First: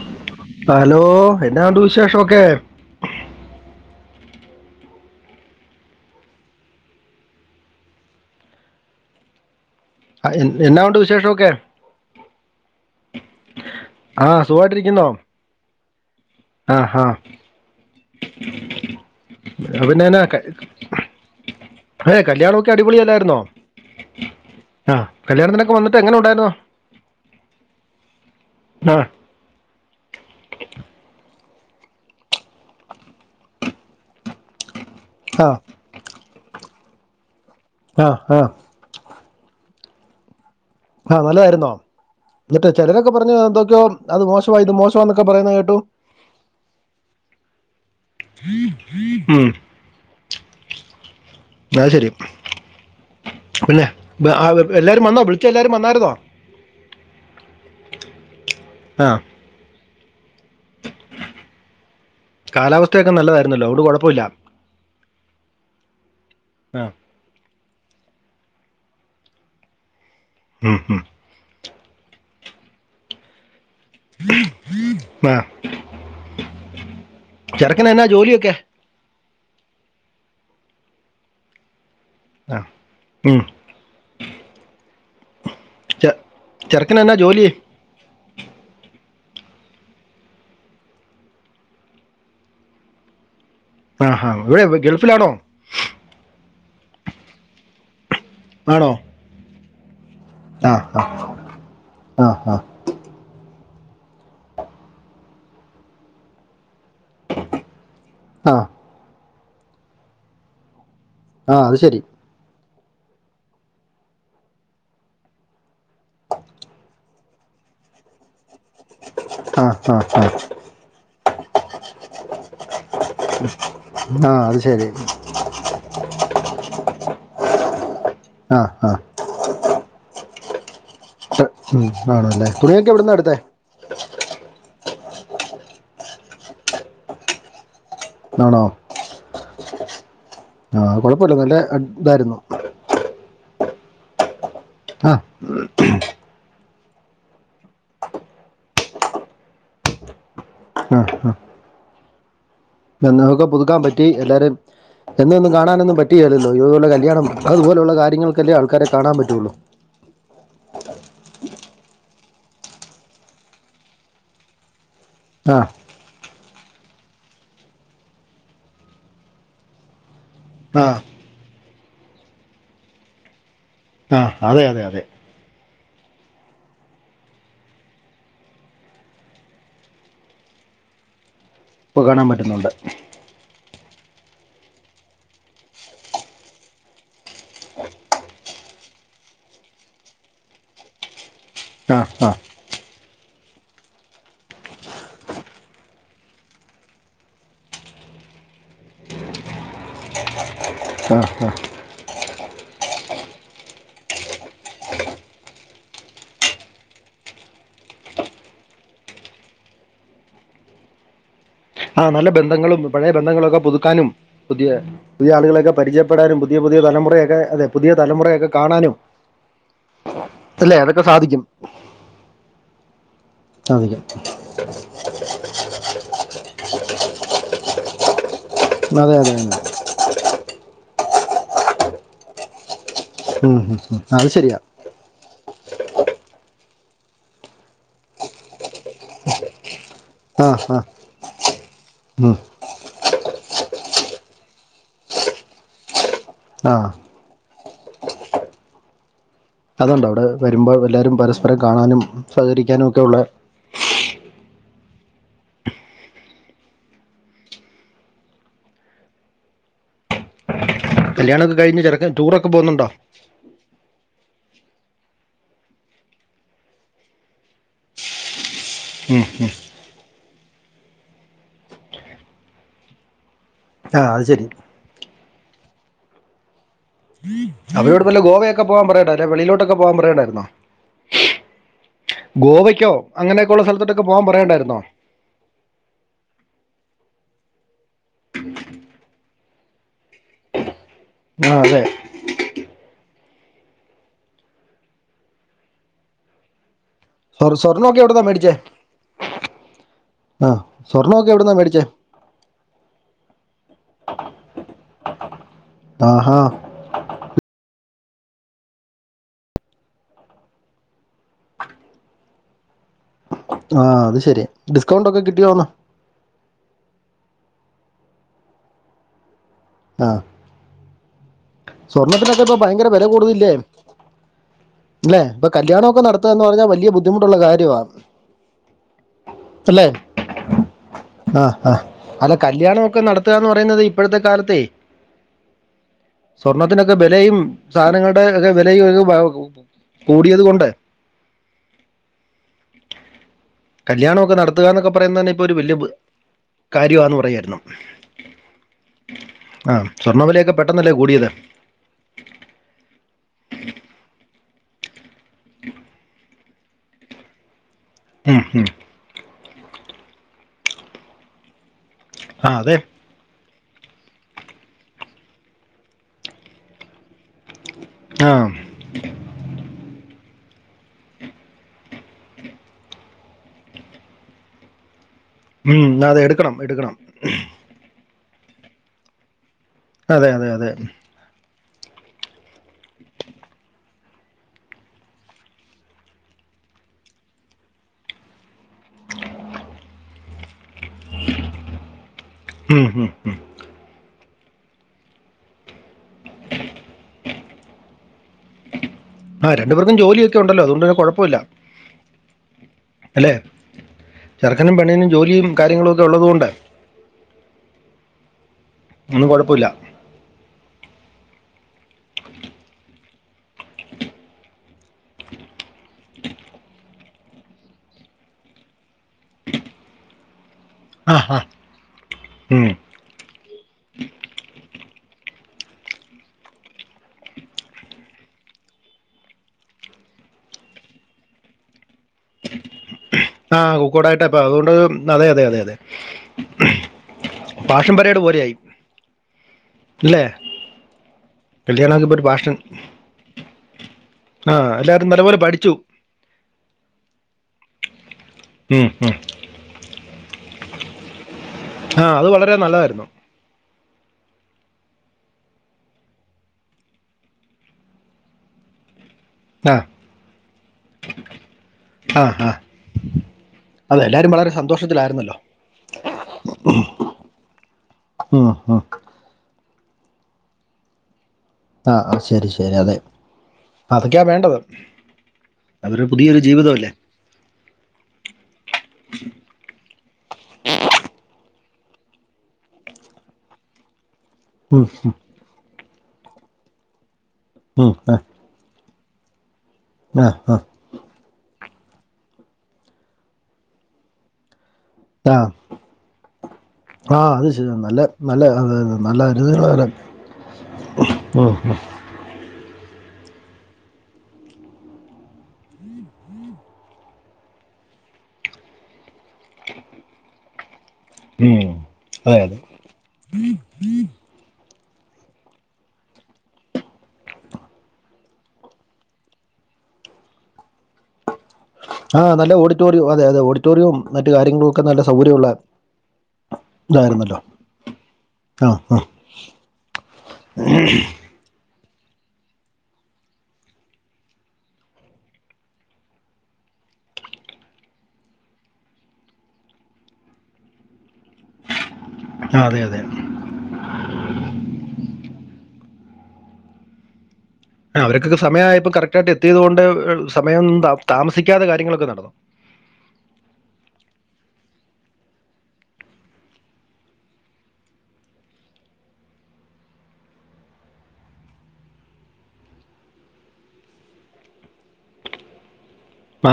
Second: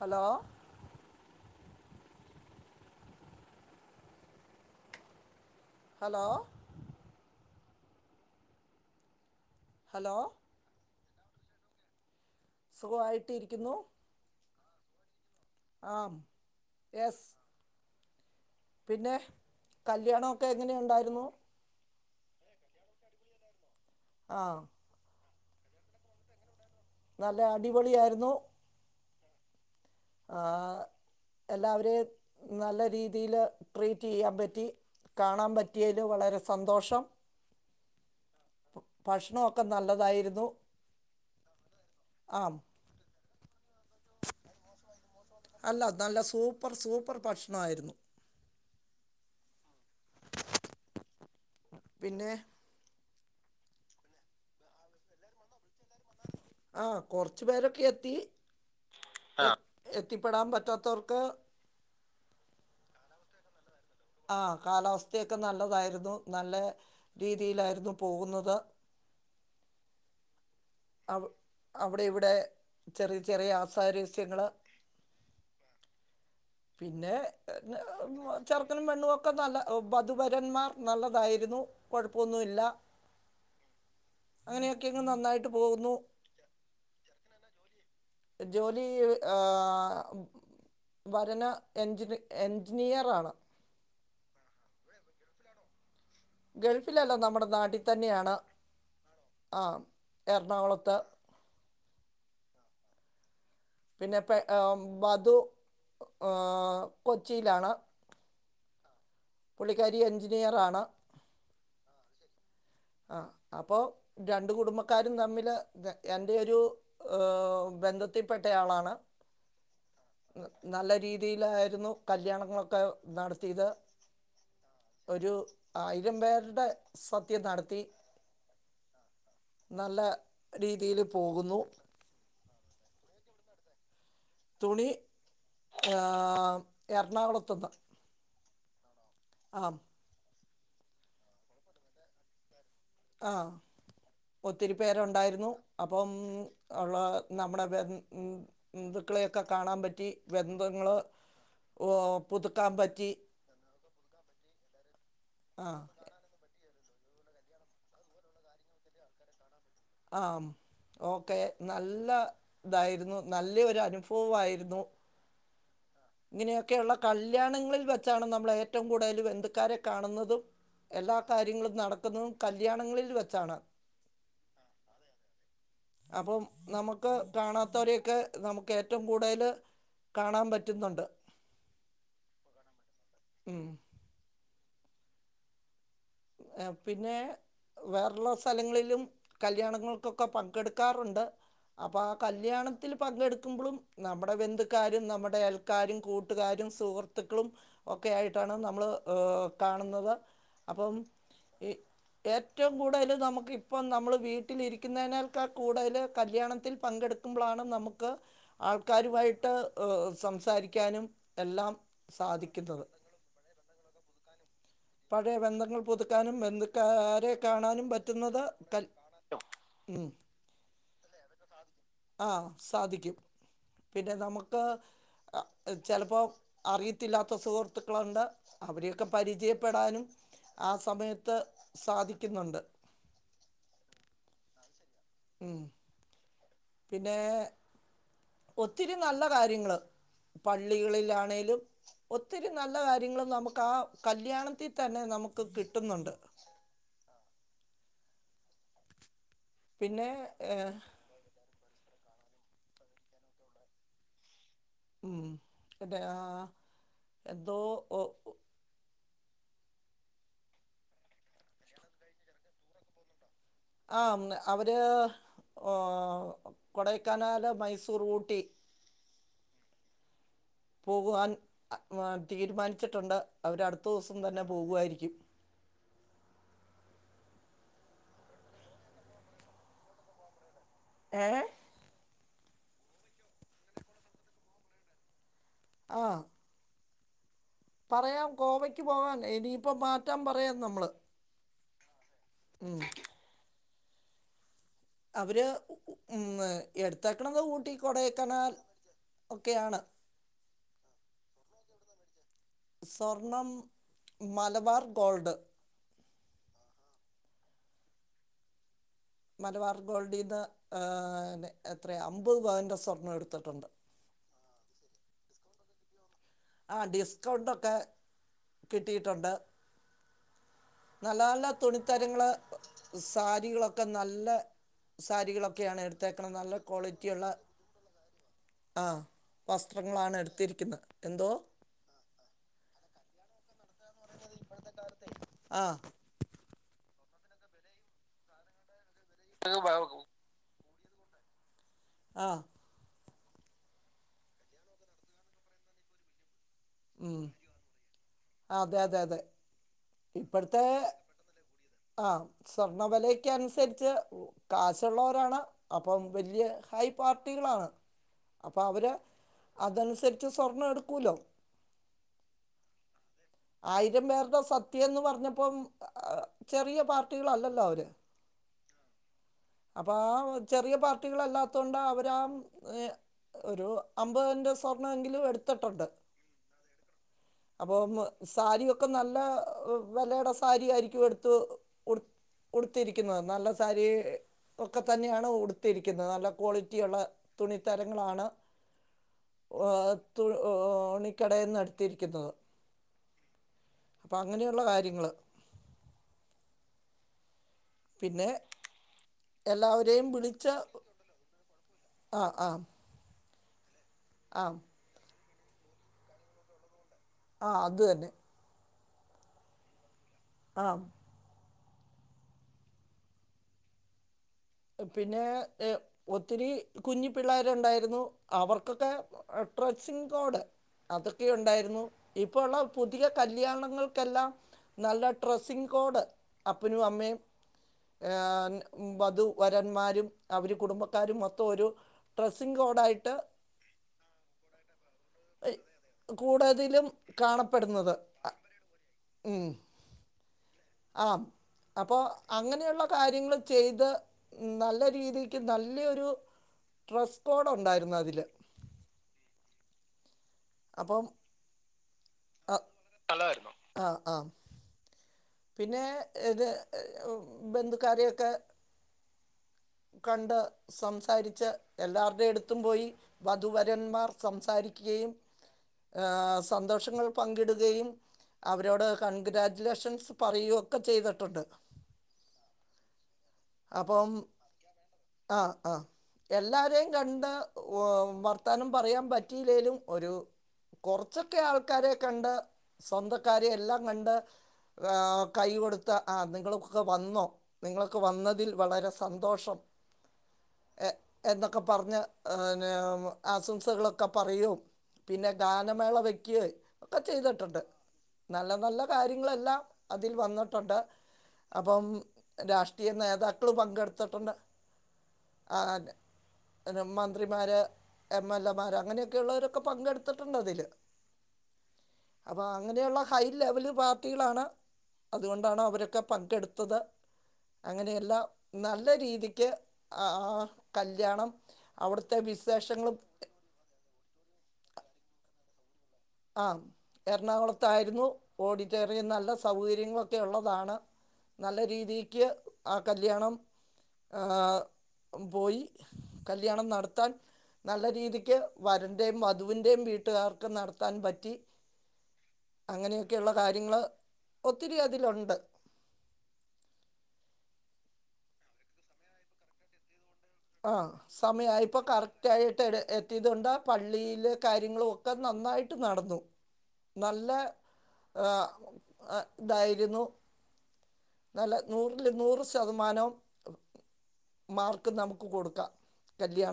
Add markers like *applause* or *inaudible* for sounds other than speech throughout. Hello hello, എന്നാ ഉണ്ട് വിശേഷൊക്കെ ഹലോ ഹലോ അ എന്നാ ഉണ്ട് വിശേഷോക്കെ സുഘായിട്ടിരിക്കുന്നു. ആഹ്. സുഖയിട്ടിരിക്കുന്നോ ആഹ് ആഹ് ഹ പിന്നെ എന്നാ ക- കല്യാണോക്കെ എങ്ങനെ ഉണ്ടായിരുന്നു. ഏ കല്യാണോക്കെ അടിപൊളി അല്ലായിരുന്നോ ആഹ് ആഹ് കല്യാണത്തിനൊക്കെ വന്നിട്ട് എങ്ങനെണ്ടായിരുന്നു നല്ല അടിപൊളി ആയിരുന്നു ആഹ് ആഹ് എല്ലാവരെയും നല്ല രീതിയില് ട്രീറ്റെയ്യാൻ പറ്റി. ആ കാണാൻ പറ്റിയെല് വളരെ സന്തോഷം. ആഹ് ആഹ്. ഭക്ഷണമൊക്കെ നല്ലതായിരുന്നു ആഹ് നല്ലതായിരുന്നോ. ആ എന്നിട്ട് ചിലരൊക്കെ പറഞ്ഞു എന്തൊക്കെയോ അത് മോശമായി, ഇത് മോശമാന്നൊക്കെ പറയുന്ന അല്ല. നല്ല സൂപ്പർ, സൂപ്പർ ഭക്ഷണയിരുന്നു ഉം അത് ശരി പിന്നെ പിന്നെ എല്ലാരും വന്നോ വിളിച്ച എല്ലാരും വന്നാ ആഹ് കൊറച്ചു പേരൊക്കെ എത്തി ആ എത്തിപ്പെടാൻ പറ്റാതോർക്ക് കാലാവസ്ഥയൊക്കെ നല്ലതായിരുന്നല്ലോ. അതോണ്ട് കൊഴ ആഹ് കാലാവസ്ഥയൊക്കെ നല്ലതായിരുന്നു. നല്ല ആ രീതിയിലായിരുന്നു പോകുന്നത്. ഉം ഉം അവിടെ ഇവിടെ ചെറിയ ചെറിയ ആസ് പരസ്യങ്ങള് ആ പിന്നെ ചെറുക്കന് എന്നാ ചർച ജോലിയൊക്കെ ചെക്കനും പെണ്ണും ഒക്കെ നല്ല, വധുവരന്മാർ നല്ലതായിരുന്നു. ആ കോഴപ്പമൊന്നുല്ല. ഉം. അങ്ങനെയൊക്കെ ഇങ് നന്നായി ചെ ചെറുക്കനന്നാ ജോലി ജോലി ആഹ് വരന് എഞ്ചിന്, എഞ്ചിനീയർ ആണ്. ആഹാ എവിടെ, ഗൾഫിലാണോ ഗൾഫിലല്ല. നമ്മുടെ നാട്ടി തന്നെയാണ് ആണോ ആഹ് എറണാകുളത്ത് ആഹ് ആഹ് പിന്നെ പേ വധു എഹ് കൊച്ചിയിലാണ് ആഹ് പുള്ളിക്കാരി എഞ്ചിനീയറാണ് ആഹ് അത് ശരി ആഹ് അപ്പോ രണ്ട് കുടുംബക്കാരും തമ്മില് എന്റെ ഒരു ബന്ധ ത്തിപ്പെട്ടയാളാണ് ആഹ് ആഹ് ആഹ് ന നല്ല രീതിയിലായിരുന്നു കല്യാണങ്ങളൊക്കെ നടത്തിയത്. ആഹ് അത് ശരി. ഒരു ആയിരം പേരുടെ സദ്യ നട ത്തി ആ ആ നല്ല രീതിൽ ഹ് ഉം ആണല്ലേ? തുണിയൊക്കെ എവിടന്ന എടുത്തെ? തുണി ഏ എറണാകുളത്തന്ന് ആണോ ആഹ് ആഹ് കുഴപ്പല്ല, നല്ല അ ഇതായിരുന്നു. ആഹ് ഒത്തിരി പേരു ആ ഉണ്ടായിരുന്നു. അപ്പം ഉള്ള നമ്മുടെ ബൻ ബന്ധുക്കളെയൊക്കെ കാണാൻ പറ്റി. ബന്ധങ്ങള് ഹോ പുതുക്കാൻ പറ്റ ബന്ധങ്ങളെ ഒക്കെ പുതുക്കാൻ പറ്റി എല്ലാരേം എന്നൊന്നും ആഹ് കാണാനൊന്നും പറ്റി കിയല്ലോ? ഇതുപോല കല്യാണം. അത് പോലുള്ള കാര്യങ്ങൾക്കല്ലേ ആൾക്കാരെ കാണാൻ പറ്റുള്ളു. ട്ടി ആഹ് ഉം ഓക്കെ നല്ല ഇതായിരുന്നു. നല്ല ഒരു അനുഭവയിരുന്നു. ആഹ് ഇങ്ങനെയൊക്കെയുള്ള കല്യാണങ്ങളിൽ വെച്ചാണ് നമ്മൾ ഏറ്റവും കൂടുതൽ ബന്ധുക്കാരെ കാണുന്നതും ആ എല്ലാ കാര്യങ്ങളും നടക്കുന്നതും കല്യാണങ്ങളിൽ വെച്ചാണ്. ആഹ് അതെ അതെ അതെ അപ്പം നമുക്ക് കാണാത്തവരെയൊക്കെ നമുക്ക് ഏറ്റവും കൂടുതല് കാണാൻ പറ്റുന്നുണ്ട് പ്പ കാണാൻ പറ്റുന്നുണ്ട് ഉം എ പിന്നെ വേർളസ് സ്ഥലങ്ങളിലും കല്ല്യാണങ്ങൾക്കൊക്കെ പങ്കെടുക്കാറുണ്ട്. അപ്പോൾ ആ കല്യാണം ത്തിൽ പങ്കെടുക്കുമ്പളും നമ്മുടെ ബന്ധുക്കാരും നമ്മുടെ അൽക്കാരും കൂട്ടുകാരും സുഹൃത്തുക്കളും തി ഒക്കെ ആയിട്ടാണ് നമ്മൾ ഹ് കാണുന്നത് അപ്പം ആ ആ ഈ ഏറ്റവും കൂടുതൽ നമുക് ഇപ്പം നമ്മൾ വീട്ടിലിരിക്കുന്നതിനാൽക്കാ കൂടുതൽ കല്യാണത്തിൽ പങ്കെടുക്കു ന്കുമ്പളാണ് നമുക്ക് ആൾക്കാരുവായിട്ട് സംസാരിക്കാനും എല്ലാം ആ നല്ല ബന്ധങ്ങളും സാധിക്കുന്നത് പഴയ ബന്ധങ്ങളൊക്കെ പുതുക്കാനും പുതിയ പുതിയ പഴയ ആളുകളെയൊക്കെ ബന്ധങ്ങൾ പുതുക്കാനും പരിചയപ്പെടാനും പുതിയ പുതിയ ബന്ധുക്കാരെ തലമുറയൊക്കെ അതെ കാണാനും പുതിയ പറ്റുന്നത് തലമുറയൊക്കെ കൽ കാണാനും ഉം അല്ല? അതൊക്കെ സാധിക്കും. ആഹ് സാധിക്കും. സാധിക്കും പിന്നെ നമുക്ക് അ ഹ് ചിലപ്പോ അറിയത്തില്ലാത്ത സുഹൃത്തുക്കളുണ്ട് അവരെയൊക്കെ അതെ അതെ അതെ പരിചയപ്പെടാനും, ആ സമയത്ത് സാധിക്കുന്നുണ്ട് ഉം ഉം അത് ശരിയാ ഉം പിന്നെ ഒത്തിരി നല്ല കാര്യങ്ങള് ആ ആ പള്ളികളിലാണെേലും ഉം. ഒത്തിരി നല്ല കാര്യങ്ങളും നമുക്ക് ആ കല്യാണത്തിൽ തന്നെ നമുക്ക് കിട്ടുന്നുണ്ട്. ആഹ് അതുണ്ട് പിന്നെ അവ്ടെ ഏഹ് വരുമ്പോൾ എല്ലാരും പരസ്പരം കാണാനും സഹകരിക്കാനും ഒക്കെ ഉള്ള ഉം എന്തയാ എന്തോ ഒ കല്യാണൊക്ക കഴിഞ്ഞ ചെറുക്കൻ ടൂറൊക്ക പോവുന്നുണ്ടോ ആ‌ ഉം അവര് കൊടൈക്കനാല് മൈസൂർ ഊട്ടി ഉം ഉം പോകുവാൻ അ തീരുമാനിച്ചിട്ടുണ്ട് അവര് അടുത്ത ആ ദിവസം അത് തന്നെ ശരി പോകുവായിരിക്കും അവരോട് വല്ല ഗോവയൊക്ക പോവാൻ പറയണ്ടെ അല്ലെ വെളിയിലൊട്ടൊക്കെ പോവാൻ പറയണ്ടായിരുന്നോ ഏ ഗോവക്കോ അങ്ങനെയൊകൊള്ള സ്ഥൽത്തോട്ടൊക്കെ പോവാം പറയണ്ടായിരുന്നോ ആ പറയാം ഗോവയ്ക്ക് പോവാൻ ഇനി ഇപ്പൊ മാറ്റാം പറയാം നമ്മള് ആ‌ അതെ ഉം അവര് ഉം എട്ത്തെക്കണത് സ്വർ- ഊട്ടി സ്വർണ്ണമൊക്കെ എവിടുന്നാ മേടിച്ചേ കൊടൈക്കനാൽ ഒക്കെയാണ് ആ സ്വർണൊക്കെ എവിടന്നാ മേടിച്ചേ സ്വർണം മലബാർ ഗോൾഡ് ആഹാ മലബാർ ഗോൾഡീന്ന് ന്നെ എത്രയാ അമ്പത് പവന്റെ സ്വർണം എടു ആ‌ അത് ശരി ഡിസ്കൗണ്ട് ഒക്ക കിട്ടിയോന്ന് ആ‌ ഡിസ്കൗണ്ടൊക്കെ കിട്ടിയിട്ടോണ്ട് ആ നല്ല നല്ല തുണിത്തരങ്ങള് സ്വർണത്തിനൊക്കെ ഇപ്പൊ ഭയങ്കര വില കൂടുതലില്ലേ സാരികളൊക്ക നല്ല അല്ലേ ഇപ്പൊ സാരികളൊക്കെയാണ് കല്യാണമൊക്കെ നടത്തുക എട്ത്തേക്ക്ണത് എന്ന് നല്ല പറഞ്ഞാൽ വലിയ ക്വാളിറ്റിയുള്ള ബുദ്ധിമുട്ടുള്ള കാര്യമാണ് ആ‌ വസ്ത്രങ്ങളാണ് എട്ത്തിരിക്കുന്ന ആഹ്‌ ആഹ്‌ അല്ല കല്യാണൊക്ക നടത്താന്ന് പറയിന്നത് ഇപ്പഴത്തെ കാലത്തേ ആ സ്വർണത്തിനൊക്ക ബെലയും സാധനങ്ങളുടെ ഒക്ക വെലയും *unintelligible* കൂടിയത് കൊണ്ട് ആ കല്യാണൊക്ക നടത്ത്കന്നൊക്ക പറയിന്നന്നെ ഇപ്പൊ ഒരു വെല്യേ ബു കാര്യവാന്ന് ഉം പറയുവായിരുന്നു ആ, അതെ അതെ അതെ ആ‌ സ്വർണ്ണ വിലയൊക്കെ ഇപ്പഴത്തെ പെട്ടന്നല്ലേ കൂടിയത് ആ സ്വർണ വെലേക്ക് അൻസര്ച്ച് കാശു ഉള്ളവരാണ് അപ്പം വെല്യേ ഹൈ പാർട്ടികളാണ് ഉം, അപ്പം ഉം. അവര് അതൻസര്ച്ച് സ്വർണം എടുക്കൂലോ ആ അതെ ആയിരം പേര്ടെ സദ്യേന്ന് പർഞ്ഞപ്പം ചെറിയ പാർട്ടികളല്ലല്ലോ അവര് ആം അപ്പ ആ ചെറിയ പാർട്ടികളല്ലാതൊണ്ടാ അവരാ ഒരു അമ്പത് പവന്റെ സ്വർണെമെങ്കിലും എട് ഉം അതെ എട്ക്കണം എട്ക്കണം അപ്പോം സാരിയൊക്ക നല്ല അതെ വെലേടെ അതെ അതെ സാരിയായിരിക്കും എട്ത്തു ഉട് ഉടുത്തിരിക്കിന്നത് നല്ല സാരി ഒക്ക തന്നെയാണ് ഉടുത്തിരിക്കിന്നത് നല്ല ക്വാളിറ്റിയിള്ള തുണിത്തരങ്ങളാണ് ഓ തു ണിക്കടെന്ന് എട്ത്തിരിക്കിന്നത് ഉം ഉം ഉം പ്പ അങ്ങനെയുള്ള കാര്യങ്ങള് പിന്നെ ആഹ്‌ രണ്ട് പേർക്കും എല്ലാവരെയും ജോലിയൊക്കെ ഉണ്ടല്ലോ അതുകൊണ്ട് പിന്നെ കൊഴപ്പുല്ല ആഹ് അല്ലേ ചെറ്ക്കനും പെണീനും ജോലിയും കാര്യങ്ങളൊക്കെ ഉള്ളതു കൊണ്ട് അഹ് അത് തന്നെ ഒന്നും കൊഴപ്പുല്ല ആഹ്ഹ് പിന്നേയ് ഹ്ഹ് ഒത്തിരി കുഞ്ഞു പിള്ളേരുണ്ടായിരുന്നു അവർക്കൊക്കെ ഡ്രസ്സിങ് കോർഡ് ആ അതൊക്കെ ആ ഉണ്ടായിരുന്നു ഇപ്പ ഉള്ള ഉം. പു ധിക കല്യാണങ്ങൾക്കെല്ലാം നല്ല ഡ്രസ്സിങ് കോഡ് അപ്പനും അമ്മയും ഏഹ് വധു വരന്മാരും അവര് കുടുംബക്കാരും മൊത്തം ഒരു ഡ്രസ്സിംഗ് കോഡ് ആയിട്ട് ആഹ് കൂക്കോടായിട്ട് അപ്പൊ അതുകൊണ്ട് അതെ അതെ ഏ, അതെ അതെ കൂടുതലും പാഷം കാണപ്പെടുന്നത് പരേട് അ- പോലെ ആയി ഉം ല്ലെ ആഹ് അപ്പോ അങ്ങനെയുള്ള കാര്യങ്ങൾ ചെയ്ത് ആ നല്ല എല്ലാവരും രീതിക്ക് നല്ലപോലെ പഠിച്ചു നല്ലൊരു ട്രസ് കോഡുണ്ടായിരുന്നു അതില് ഉം ഹും അപ്പം ആഹ് അത് വളരെ നല്ലതായിരുന്നു ല്ലായിരുന്നു ആഹ് ആഹ് പിന്നെ ഇത് ബന്ധുക്കാരെയൊക്കെ ആ കണ്ട് സംസാരിച്ച് ആ എല്ലാവരുടെ ആ അടുത്തും പോയി അതെ വധുവരന്മാർ എല്ലാവരും വളരെ സംസാരിക്കുകയും സന്തോഷത്തിലായിരുന്നല്ലോ ഏഹ് സന്തോഷങ്ങൾ പങ്കിടുകയും ഉം, ഉം. അവരോട് കൺഗ്രാജുലേഷൻസ് പറയുയൊക്കെ ചെയ്തിട്ടുണ്ട് ആഹ് ശരി ശരി അതെ അതൊക്കെയാ വേണ്ടത് ആഹ് ആഹ് അതൊരു പുതിയൊരു എല്ലാരേം ജീവിതമല്ലേ കണ്ട് ഓം വർത്താനം പറയാൻ പറ്റിയില്ലെലും ഒരു കുറച്ചൊക്കെ ആൾക്കാരെ കണ്ട് സ്വന്തക്കാരെ എല്ലാം കണ്ട് ഉം, ആഹ് കൈ കൊടുത്ത ആഹ് നിങ്ങളൊക്കെ വന്നോ ഉം, നിങ്ങളൊക്കെ വന്നതിൽ വളരെ സന്തോഷം ആഹ് ആഹ് എഹ് എന്നൊക്കെ പറഞ്ഞ് പിന്നെ ആശംസകളൊക്കെ പറയും പിന്നെ ആ. ഗാനമേള വയ്ക്ക്യ ഒക്കെ ആ അത് ചെയ്തിട്ടുണ്ട് ശരി നല്ല നല്ല അതെ, നല്ല അതെ, ഒരു- കാര്യങ്ങളെല്ലാം ഇത് വളരെ. അതിൽ വന്നി ട്ടുണ്ട് ഉം, ഉം. അപ്പം രാഷ്ട്രീയ നേതാക്കൾ പങ്കെടുത്തിട്ടുണ്ട് ആതെ മന്ത്രിമാര് എം എൽ എമാർ അങ്ങനെയൊക്കെയുള്ളവരൊക്കെ പങ്കെടുത്തിട്ടുണ്ട് അതില് ഉം അതെ അപ്പൊ അതെ അങ്ങനെയുള്ള ഹൈ ലെവല് പാർട്ടികളാണ് അതുകൊണ്ടാണ് അവരൊക്കെ പങ്കെടുത്തത് അങ്ങനെയെല്ലാം നല്ല രീതി ക്ക് ആഹ് കല്യാണം അവിടുത്തെ ആഹ് നല്ല വിശേഷങ്ങളും ഓഡിറ്റോറിയം അതെ അതെ ഓഡിറ്റോറിയൊം മറ്റ് കാര്യങ്ങളൊക്കെ നല്ല സൗകര്യള്ള ആഹ് എർണാകൊളത്തായിരുന്നു ആ ആ ഓഡിറ്റോറിയം നല്ല സൗകര്യങ്ങളൊക്കെ ഉള്ളതാണ് നല്ല രീതിക്ക് ആഹ് കല്യാണം ആഹ് പോയി കല്യാണം നടത്താൻ നല്ല രീതിക്ക് വരന്റേം വധുവിന്റെ വീട്ടുകാർക്ക് നട ത്താൻ പറ്റി ആ അതെ അതെ അങ്ങനെയൊക്കെയുള്ള കാര്യങ്ങള് ഒത്തിരി അതിലുണ്ട് ആഹ് അവരൊക്കൊക്ക സമയമായപ്പം കറക്റ്റായിട്ട് എത്തിയത് കൊണ്ട് സമയം ആഹ് താ- താമസിക്കാതെ സമയായപ്പൊ കാര്യങ്ങളൊക്കെ നടന്നു കറക്റ്റായിട്ട്ടെ എ പറ്റിയതുകൊണ്ട പള്ളിയിലെ കാര്യങ്ങളു ഒക്കെ നന്നായിട്ട് നടന്നു നല്ല ഏഹ് ഏഹ് ഇതായിരുന്നു നല്ല നൂറില് നൂറ് ശതമാനവും മാർക്ക് നമുക്ക് കൊടുക്ക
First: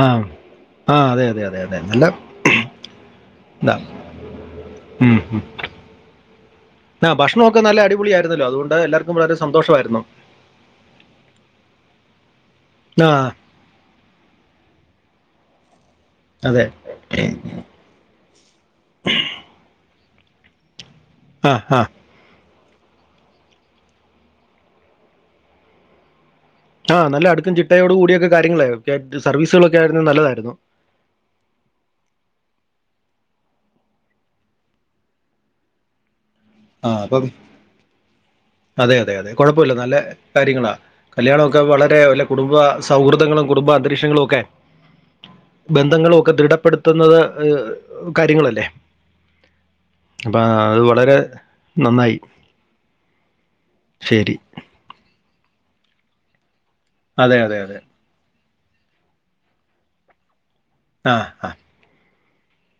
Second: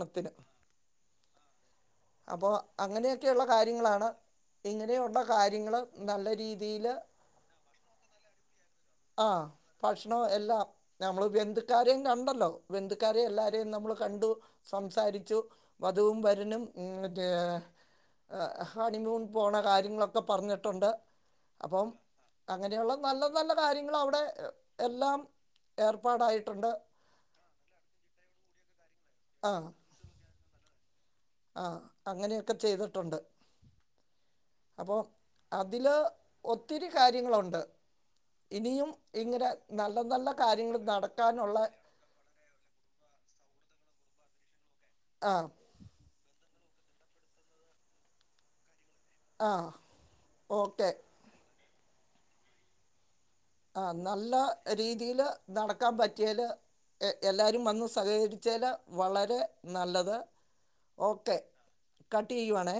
ആഹ് ആഹ് അതെ അതെ അതെ അതെ നല്ല അപ്പോ അങ്ങനെയൊക്കെയുള്ള ഇതാ കാര്യങ്ങളാണ് ഉം, ഇങ്ങനെയുള്ള ഉം. കാര്യങ്ങള് നല്ല രീതിയില് ആ ഭക്ഷണമൊക്കെ നല്ല അടിപൊളിയായിരുന്നല്ലോ അതുകൊണ്ട് എല്ലാവർക്കും വളരെ ആഹ് സന്തോഷമായിരുന്നു ഭക്ഷ്ണോം എല്ലാം നമ്മള് ബന്ധുക്കാരെം കണ്ടല്ലൊ ആ ബന്ധുക്കാരെ എല്ലാരെ നമ്മള് കണ്ടു സംസാരിച്ചു വധുവും വരനും അതെ മറ്റേ ഹണിമൂൺ പോണ കാര്യങ്ങളൊക്കെ പറഞ്ഞ്ട്ടുണ്ട് ആ ആ അപൊം അങ്ങനെയുള്ള നല്ല നല്ല കാര്യങ്ങള് അവ്ടെ എല്ലാം ഏർപ്പാടായിട്ടുണ്ട് ആഹ് നല്ല അടുക്കും ചിട്ടയോടു കൂടിയൊക്ക കാര്യങ്ങള് ഒക്കെ സർവീസുകളൊക്കെ ആയിരുന്നു നല്ലതായിരുന്നു ആഹ് അങ്ങനെയൊക്കെ ചെയ്തിട്ടുണ്ട് അപ്പോ അതില് ഒത്തിരി ആ അപ്പം കാര്യങ്ങളുണ്ട് ഇനിയും അതെ അതെ അതെ ഇങ്ങനെ കൊഴപ്പൊല്ല നല്ല കാര്യങ്ങളാ കാര്യങ്ങൾ കല്യാണൊ നടക്കാനുള്ള ഒക്കെ വളരെ കുടുംബ സൗഹൃദങ്ങളും കുടുംബ അന്തരീക്ഷങ്ങളും ഒക്കെ ആഹ് ബന്ധങ്ങളു ഒക്ക ദൃഢപ്പെടുത്തുന്നത് കാര്യങ്ങളല്ലെ ആ അപ്പാ അത് ഓക്കെ വളരെ നന്നായി ആഹ് നല്ല ശരി. രീതിയില് നടക്കാ പറ്റ്യാല് എ അതെ, അതെ, എല്ലാരും അതെ. വന്ന് സഹകരി ച്ചല് വളരെ നല്ലത് ആ, ഓക്കെ ആ. കട്ടിയ്യുവാണെ